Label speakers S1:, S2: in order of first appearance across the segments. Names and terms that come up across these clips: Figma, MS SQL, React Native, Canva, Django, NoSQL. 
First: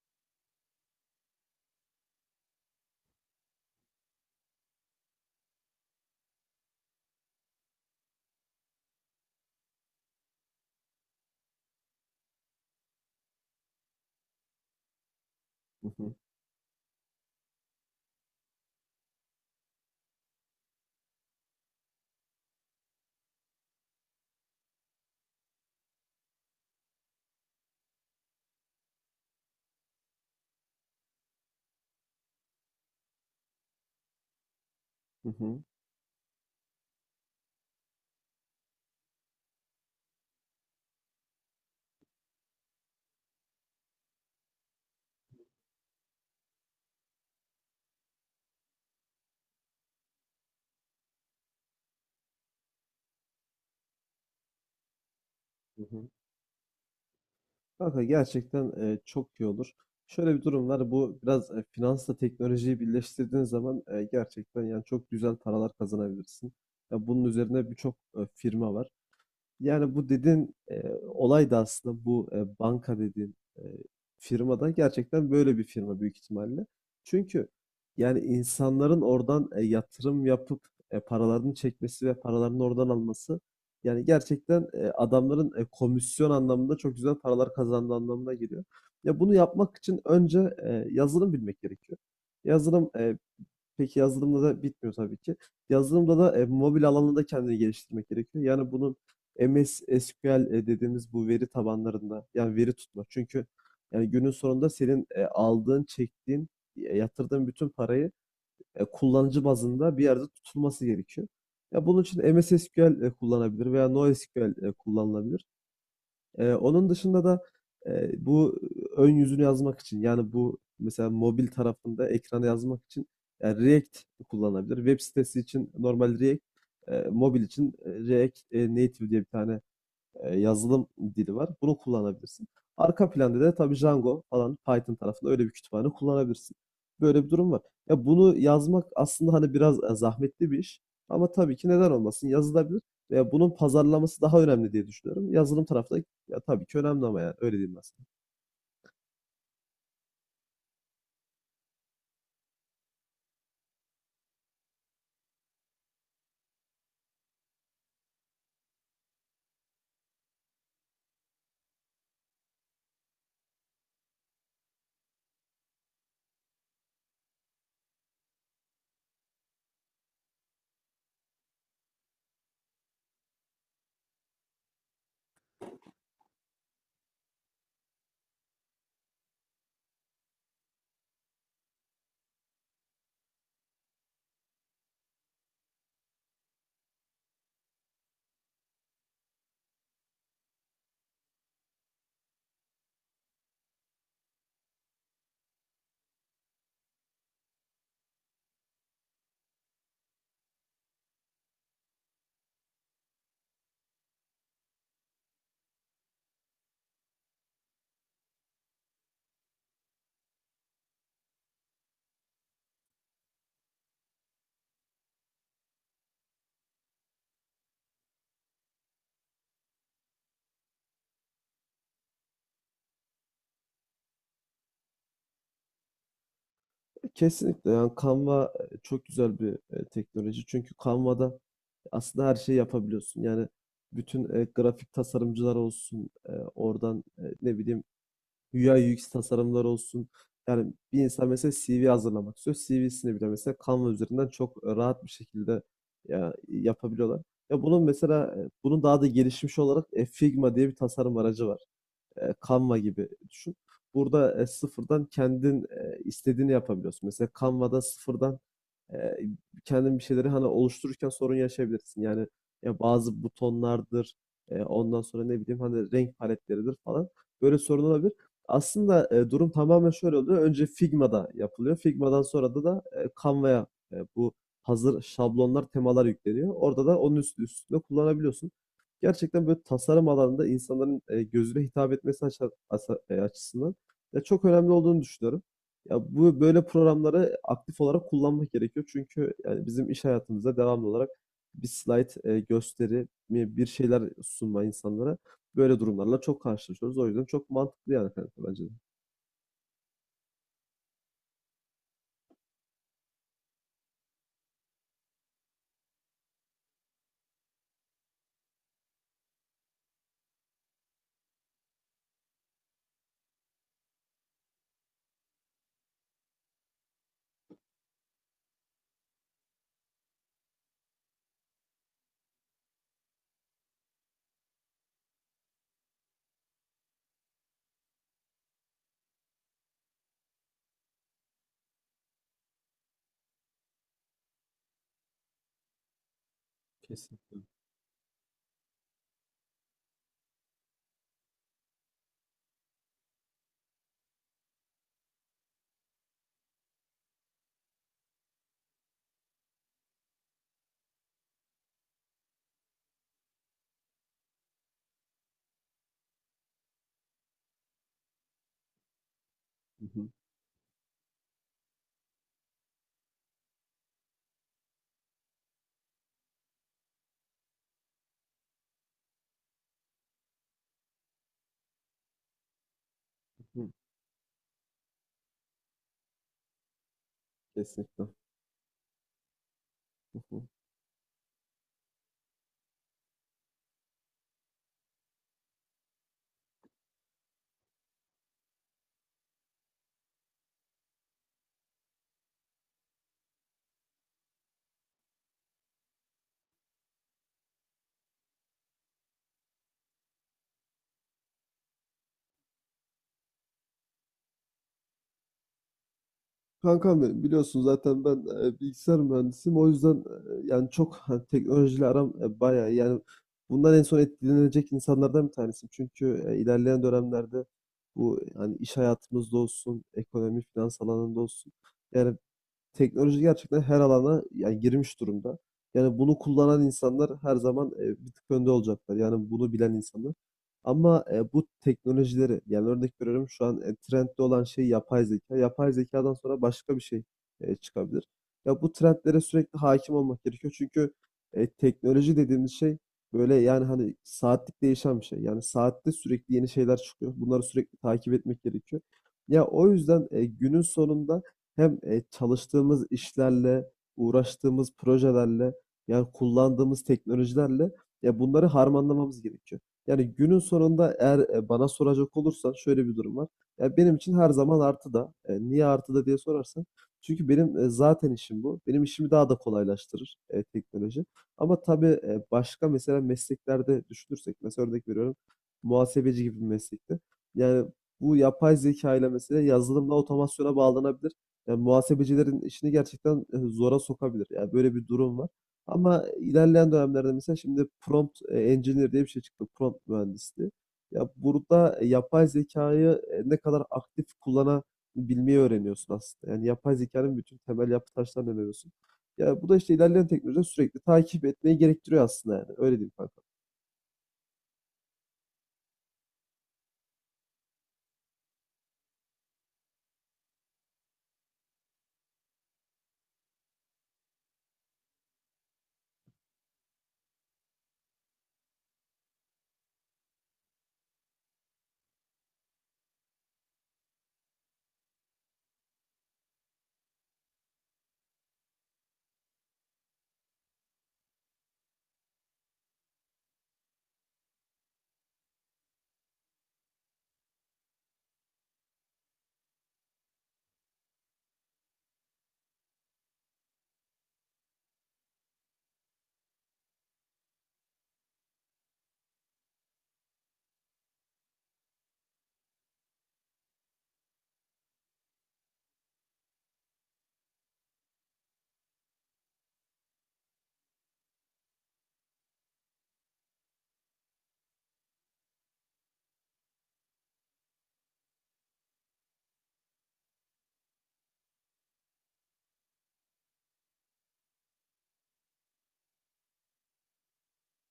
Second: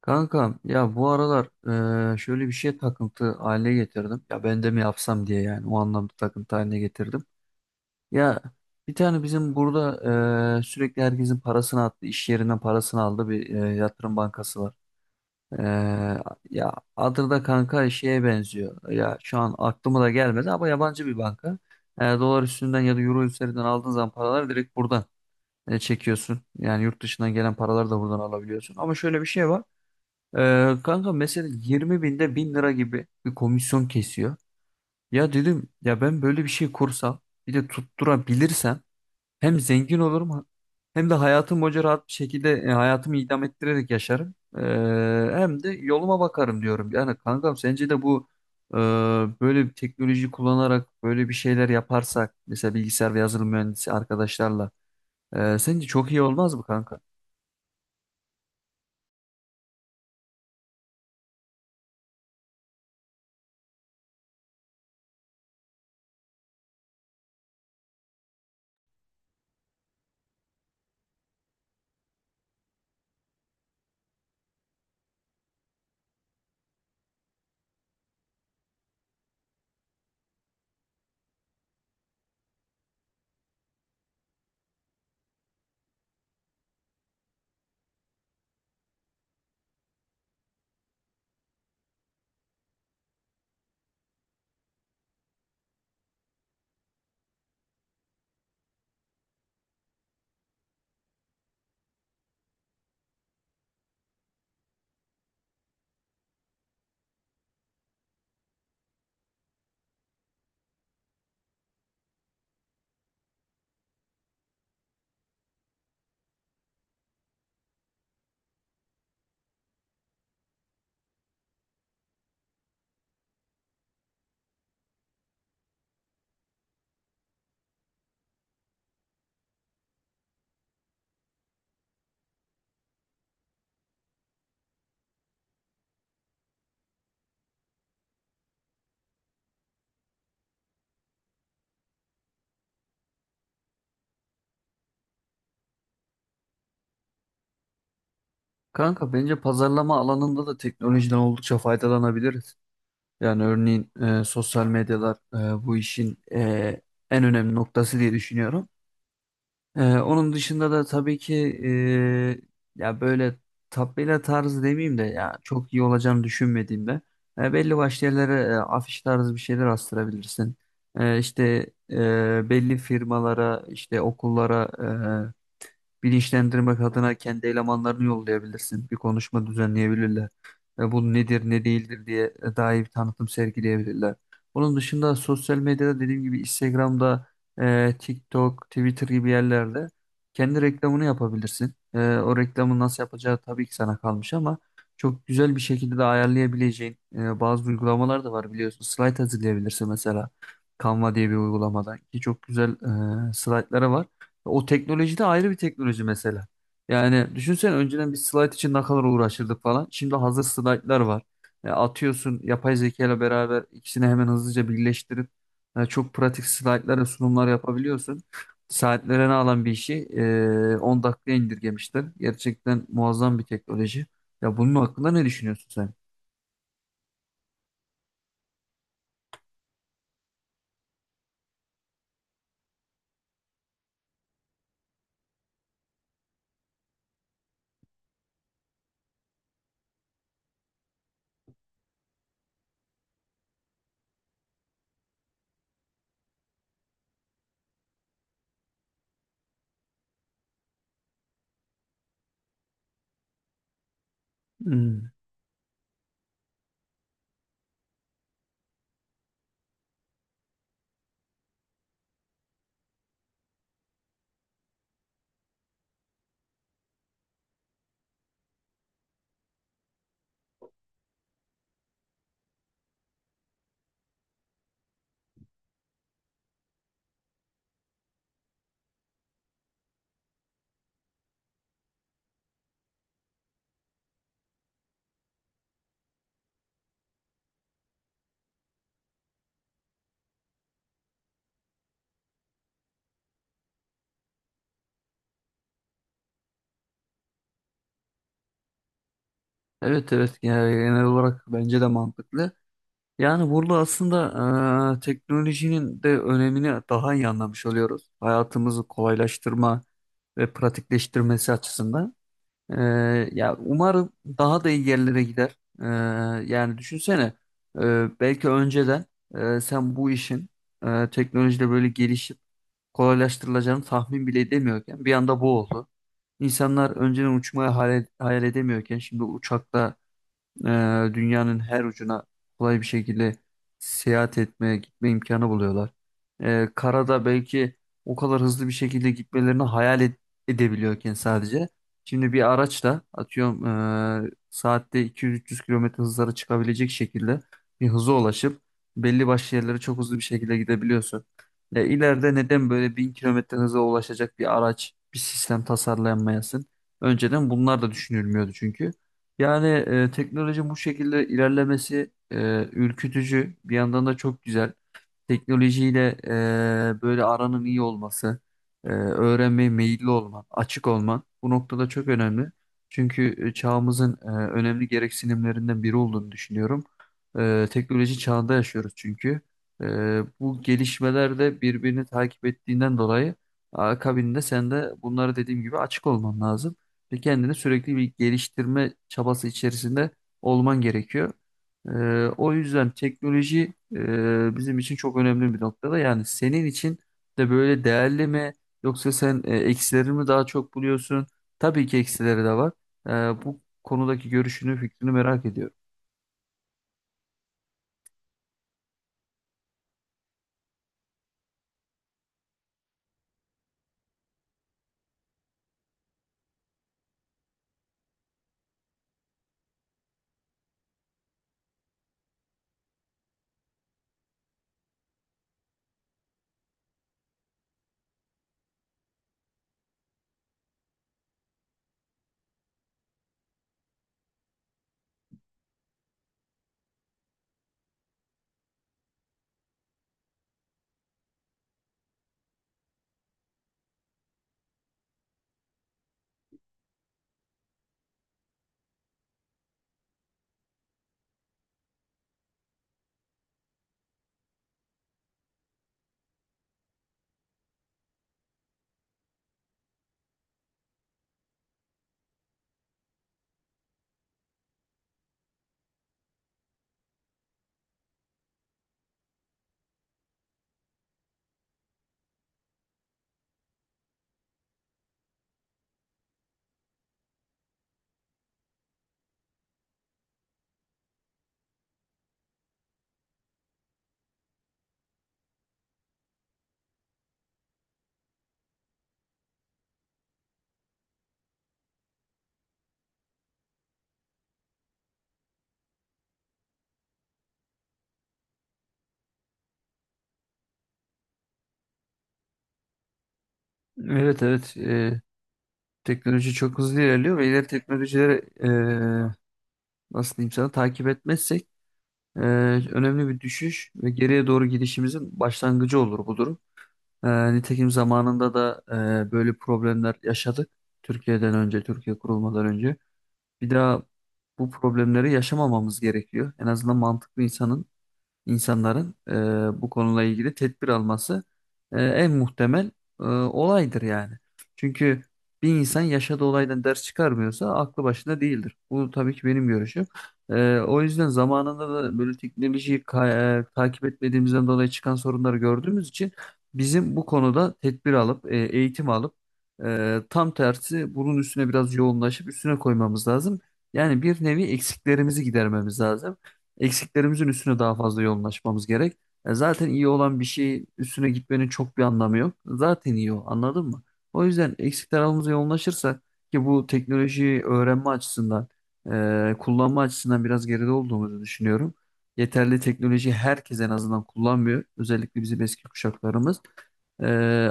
S1: Kankam ya bu aralar şöyle bir şey takıntı haline getirdim. Ya ben de mi yapsam diye yani o anlamda takıntı haline getirdim. Ya bir tane bizim burada sürekli herkesin parasını attı, iş yerinden parasını aldı bir yatırım bankası var.
S2: Hı hı.
S1: Eee, ya adı da kanka şeye benziyor. Ya şu an aklıma da gelmedi ama yabancı bir banka. Dolar üstünden ya da euro üzerinden aldığın zaman paraları direkt buradan çekiyorsun. Yani yurt dışından gelen paraları da buradan alabiliyorsun. Ama şöyle bir şey var. Kanka mesela 20 binde 1000 lira gibi bir komisyon kesiyor.
S2: Hı
S1: Ya
S2: hı.
S1: dedim ya ben böyle bir şey kursam bir de tutturabilirsem hem zengin olurum hem de hayatım boyunca rahat bir şekilde hayatımı idam ettirerek yaşarım. Hem de yoluma bakarım diyorum. Yani kankam sence de bu e, böyle bir teknoloji kullanarak böyle bir şeyler yaparsak mesela bilgisayar ve yazılım mühendisi arkadaşlarla
S2: Hı
S1: sence
S2: hı.
S1: çok iyi olmaz mı kanka?
S2: Kanka gerçekten, çok iyi olur. Şöyle bir durum var. Bu biraz, finansla teknolojiyi birleştirdiğin zaman, gerçekten yani çok güzel paralar kazanabilirsin. Ya bunun üzerine birçok, firma var. Yani bu dediğin olay da aslında bu banka dediğin firmada gerçekten böyle bir firma büyük ihtimalle. Çünkü yani insanların oradan yatırım yapıp paralarını çekmesi ve paralarını oradan alması yani gerçekten adamların komisyon anlamında çok güzel paralar kazandığı anlamına geliyor. Ya bunu yapmak için önce yazılım bilmek gerekiyor. Yazılım. Peki yazılımla da bitmiyor tabii ki. Yazılımda da mobil alanında kendini geliştirmek gerekiyor. Yani bunun MS SQL dediğimiz bu veri tabanlarında yani veri tutma. Çünkü yani günün sonunda senin aldığın, çektiğin, yatırdığın bütün parayı kullanıcı bazında bir yerde tutulması gerekiyor. Ya bunun için MS SQL kullanabilir veya NoSQL kullanılabilir. Onun dışında da, bu ön yüzünü yazmak için, yani, bu mesela mobil tarafında ekrana yazmak için, React kullanılabilir. Web sitesi için normal React, mobil için, React, Native diye bir tane, yazılım dili var. Bunu kullanabilirsin. Arka planda da tabii Django falan Python tarafında öyle bir kütüphane kullanabilirsin. Böyle bir durum var. Ya bunu yazmak aslında hani biraz zahmetli bir iş. Ama tabii ki neden olmasın yazılabilir. Ve bunun pazarlaması daha önemli diye düşünüyorum. Yazılım tarafı da ya tabii ki önemli ama yani öyle diyeyim aslında.
S1: Kanka bence pazarlama alanında da teknolojiden oldukça faydalanabiliriz. Yani örneğin sosyal medyalar bu işin en önemli noktası diye düşünüyorum. Onun dışında da tabii ki e, ya böyle tabela tarzı demeyeyim de ya çok iyi olacağını düşünmediğimde belli başlı yerlere afiş tarzı bir şeyler astırabilirsin. İşte belli firmalara, işte okullara e, bilinçlendirmek adına kendi elemanlarını yollayabilirsin. Bir konuşma düzenleyebilirler. Bu nedir ne değildir diye daha iyi bir tanıtım sergileyebilirler. Onun dışında sosyal medyada dediğim gibi Instagram'da, TikTok, Twitter gibi yerlerde kendi reklamını yapabilirsin. O reklamı nasıl yapacağı tabii ki sana kalmış ama çok güzel bir şekilde de ayarlayabileceğin bazı uygulamalar da var biliyorsun. Slide hazırlayabilirsin mesela. Canva diye bir uygulamadan ki çok güzel slaytları var. O teknoloji de ayrı bir teknoloji mesela. Yani düşünsene önceden bir slide için ne kadar uğraşırdık falan. Şimdi hazır slaytlar var. Atıyorsun yapay zeka ile beraber ikisini hemen hızlıca birleştirip çok pratik slaytlar ve sunumlar yapabiliyorsun. Saatlerini alan bir işi 10 dakikaya indirgemişler. Gerçekten muazzam bir teknoloji. Ya bunun hakkında ne düşünüyorsun sen?
S2: Kesinlikle yani Canva çok güzel bir teknoloji. Çünkü Canva'da aslında her şeyi yapabiliyorsun. Yani bütün grafik tasarımcılar olsun, oradan ne bileyim UI UX tasarımlar olsun. Yani bir insan mesela CV hazırlamak istiyor. CV'sini bile mesela Canva üzerinden çok rahat bir şekilde ya, yapabiliyorlar. Ya bunun mesela bunun daha da gelişmiş olarak Figma diye bir tasarım aracı var. Canva gibi düşün. Burada sıfırdan
S1: Hmm.
S2: kendin istediğini yapabiliyorsun. Mesela Canva'da sıfırdan e, kendin bir şeyleri hani oluştururken sorun yaşayabilirsin. Yani ya bazı butonlardır, ondan sonra ne bileyim hani renk paletleridir falan. Böyle sorun olabilir. Aslında durum tamamen şöyle oluyor. Önce Figma'da yapılıyor. Figma'dan sonra da Canva'ya bu hazır şablonlar, temalar yükleniyor. Orada da onun üstü üstünde kullanabiliyorsun. Gerçekten böyle tasarım alanında insanların gözüne hitap etmesi açısından ya çok önemli olduğunu düşünüyorum. Ya bu böyle programları aktif olarak kullanmak gerekiyor. Çünkü yani bizim iş hayatımızda devamlı olarak bir slayt bir şeyler sunma insanlara böyle durumlarla çok karşılaşıyoruz. O yüzden çok mantıklı yani kanka bence de.
S1: Evet evet. Yani genel olarak bence de mantıklı. Yani burada aslında teknolojinin de önemini daha iyi anlamış oluyoruz. Hayatımızı kolaylaştırma ve pratikleştirmesi açısından. Ya umarım daha da iyi yerlere gider. Yani düşünsene belki önceden sen bu işin teknolojiyle böyle gelişip kolaylaştırılacağını tahmin bile edemiyorken bir anda bu oldu. İnsanlar önceden uçmayı hayal edemiyorken şimdi uçakla dünyanın her ucuna kolay bir şekilde seyahat etme, gitme imkanı buluyorlar. Karada
S2: Kesinlikle.
S1: belki o kadar hızlı bir şekilde gitmelerini edebiliyorken sadece. Şimdi bir araçla atıyorum saatte 200-300 kilometre hızlara çıkabilecek şekilde bir hıza ulaşıp belli başlı yerlere çok hızlı bir şekilde gidebiliyorsun. İleride neden böyle 1000 kilometre hıza ulaşacak bir araç, bir sistem tasarlanmayasın? Önceden bunlar da düşünülmüyordu çünkü. Yani
S2: Hı hı,
S1: teknoloji bu şekilde ilerlemesi ürkütücü. Bir yandan da çok güzel teknolojiyle böyle aranın iyi olması, öğrenmeye meyilli olman, açık olman bu noktada çok önemli. Çünkü
S2: hı, hı.
S1: çağımızın önemli gereksinimlerinden biri olduğunu düşünüyorum.
S2: Kesinlikle.
S1: Teknoloji çağında yaşıyoruz çünkü. E,
S2: Hı hı.
S1: Bu gelişmeler de birbirini takip ettiğinden dolayı akabinde sen de bunları dediğim gibi açık olman lazım ve kendini sürekli bir geliştirme çabası içerisinde olman gerekiyor. E, O yüzden teknoloji bizim için çok önemli bir noktada. Yani senin için de böyle değerli mi yoksa sen eksileri mi daha çok buluyorsun? Tabii ki eksileri de var. Bu konudaki görüşünü, fikrini merak ediyorum.
S2: Kankam benim biliyorsun zaten ben bilgisayar mühendisiyim. O yüzden yani çok hani, teknolojiyle aram bayağı iyi. Yani bundan en son etkilenecek insanlardan bir tanesiyim. Çünkü ilerleyen dönemlerde bu yani iş hayatımızda olsun, ekonomi, finans alanında olsun. Yani teknoloji gerçekten her alana yani girmiş durumda. Yani bunu kullanan insanlar her zaman bir tık önde olacaklar. Yani bunu bilen insanlar. Ama bu teknolojileri yani örnek veriyorum şu an trendde olan şey yapay zeka. Yapay zekadan sonra başka bir şey çıkabilir. Ya bu trendlere sürekli hakim olmak gerekiyor. Çünkü teknoloji dediğimiz şey böyle yani hani saatlik değişen bir şey. Yani saatte sürekli yeni şeyler çıkıyor. Bunları sürekli takip etmek gerekiyor. Ya o yüzden günün sonunda hem çalıştığımız işlerle, uğraştığımız projelerle, yani kullandığımız teknolojilerle ya bunları harmanlamamız gerekiyor. Yani günün sonunda eğer bana soracak olursan şöyle bir durum var. Ya benim için her zaman artıda. Niye artıda diye sorarsan. Çünkü benim zaten işim bu. Benim işimi daha da kolaylaştırır teknoloji. Ama tabii başka mesela mesleklerde düşünürsek, mesela örnek veriyorum muhasebeci gibi bir meslekte. Yani bu yapay zeka ile mesela yazılımla otomasyona bağlanabilir. Yani muhasebecilerin işini gerçekten zora sokabilir. Yani böyle bir durum var. Ama ilerleyen dönemlerde mesela şimdi prompt engineer diye bir şey çıktı. Prompt mühendisliği. Ya burada yapay zekayı ne kadar aktif kullanabilmeyi öğreniyorsun aslında. Yani yapay zekanın bütün temel yapı taşlarını öğreniyorsun. Ya bu da işte ilerleyen teknolojide sürekli takip etmeyi gerektiriyor aslında yani. Öyle diyeyim kanka.
S1: Evet evet. Teknoloji çok hızlı ilerliyor ve ileri teknolojileri e, nasıl diyeyim sana takip etmezsek e, önemli bir düşüş ve geriye doğru gidişimizin başlangıcı olur bu durum. Nitekim zamanında da böyle problemler yaşadık. Türkiye'den önce, Türkiye kurulmadan önce. Bir daha bu problemleri yaşamamamız gerekiyor. En azından mantıklı insanların bu konuyla ilgili tedbir alması en muhtemel olaydır yani. Çünkü bir insan yaşadığı olaydan ders çıkarmıyorsa aklı başında değildir. Bu tabii ki benim görüşüm. O yüzden zamanında da böyle takip etmediğimizden dolayı çıkan sorunları gördüğümüz için bizim bu konuda tedbir alıp eğitim alıp tam tersi bunun üstüne biraz yoğunlaşıp üstüne koymamız lazım. Yani bir nevi eksiklerimizi gidermemiz lazım. Eksiklerimizin üstüne daha fazla yoğunlaşmamız gerek. Zaten iyi olan bir şeyin üstüne gitmenin çok bir anlamı yok. Zaten iyi, anladın mı? O yüzden eksik tarafımıza yoğunlaşırsak ki bu teknolojiyi öğrenme açısından, kullanma açısından biraz geride olduğumuzu düşünüyorum. Yeterli teknoloji herkes en azından kullanmıyor. Özellikle bizim eski kuşaklarımız. E,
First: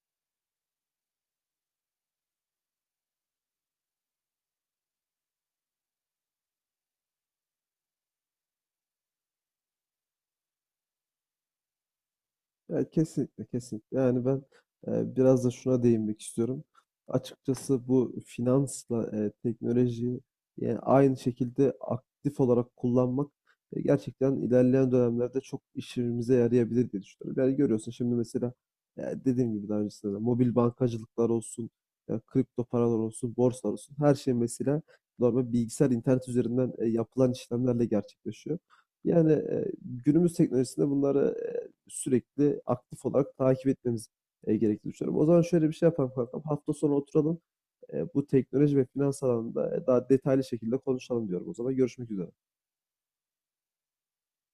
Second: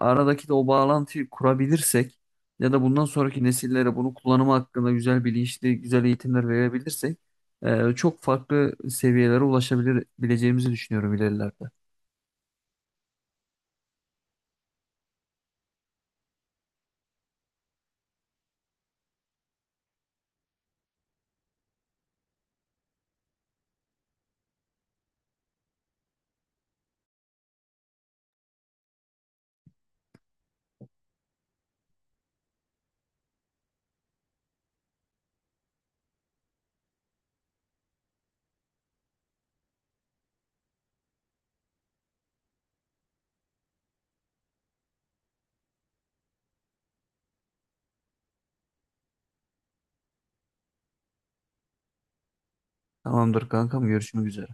S1: Aradaki de o bağlantıyı kurabilirsek ya da bundan sonraki nesillere bunu kullanımı hakkında güzel bilinçli, güzel eğitimler verebilirsek çok farklı seviyelere ulaşabileceğimizi düşünüyorum ilerilerde.
S2: Ya kesinlikle kesinlikle. Yani ben biraz da şuna değinmek istiyorum. Açıkçası bu finansla teknolojiyi yani aynı şekilde aktif olarak kullanmak gerçekten ilerleyen dönemlerde çok işimize yarayabilir diye düşünüyorum. Yani görüyorsun şimdi mesela dediğim gibi daha öncesinde de mobil bankacılıklar olsun, kripto paralar olsun, borsalar olsun her şey mesela normal bilgisayar internet üzerinden yapılan işlemlerle gerçekleşiyor. Yani günümüz teknolojisinde bunları sürekli aktif olarak takip etmemiz, gerektiğini düşünüyorum. O zaman şöyle bir şey yapalım kankam, hafta sonu oturalım, bu teknoloji ve finans alanında daha detaylı şekilde konuşalım diyorum o zaman. Görüşmek üzere.
S1: Tamamdır kankam, görüşmek üzere.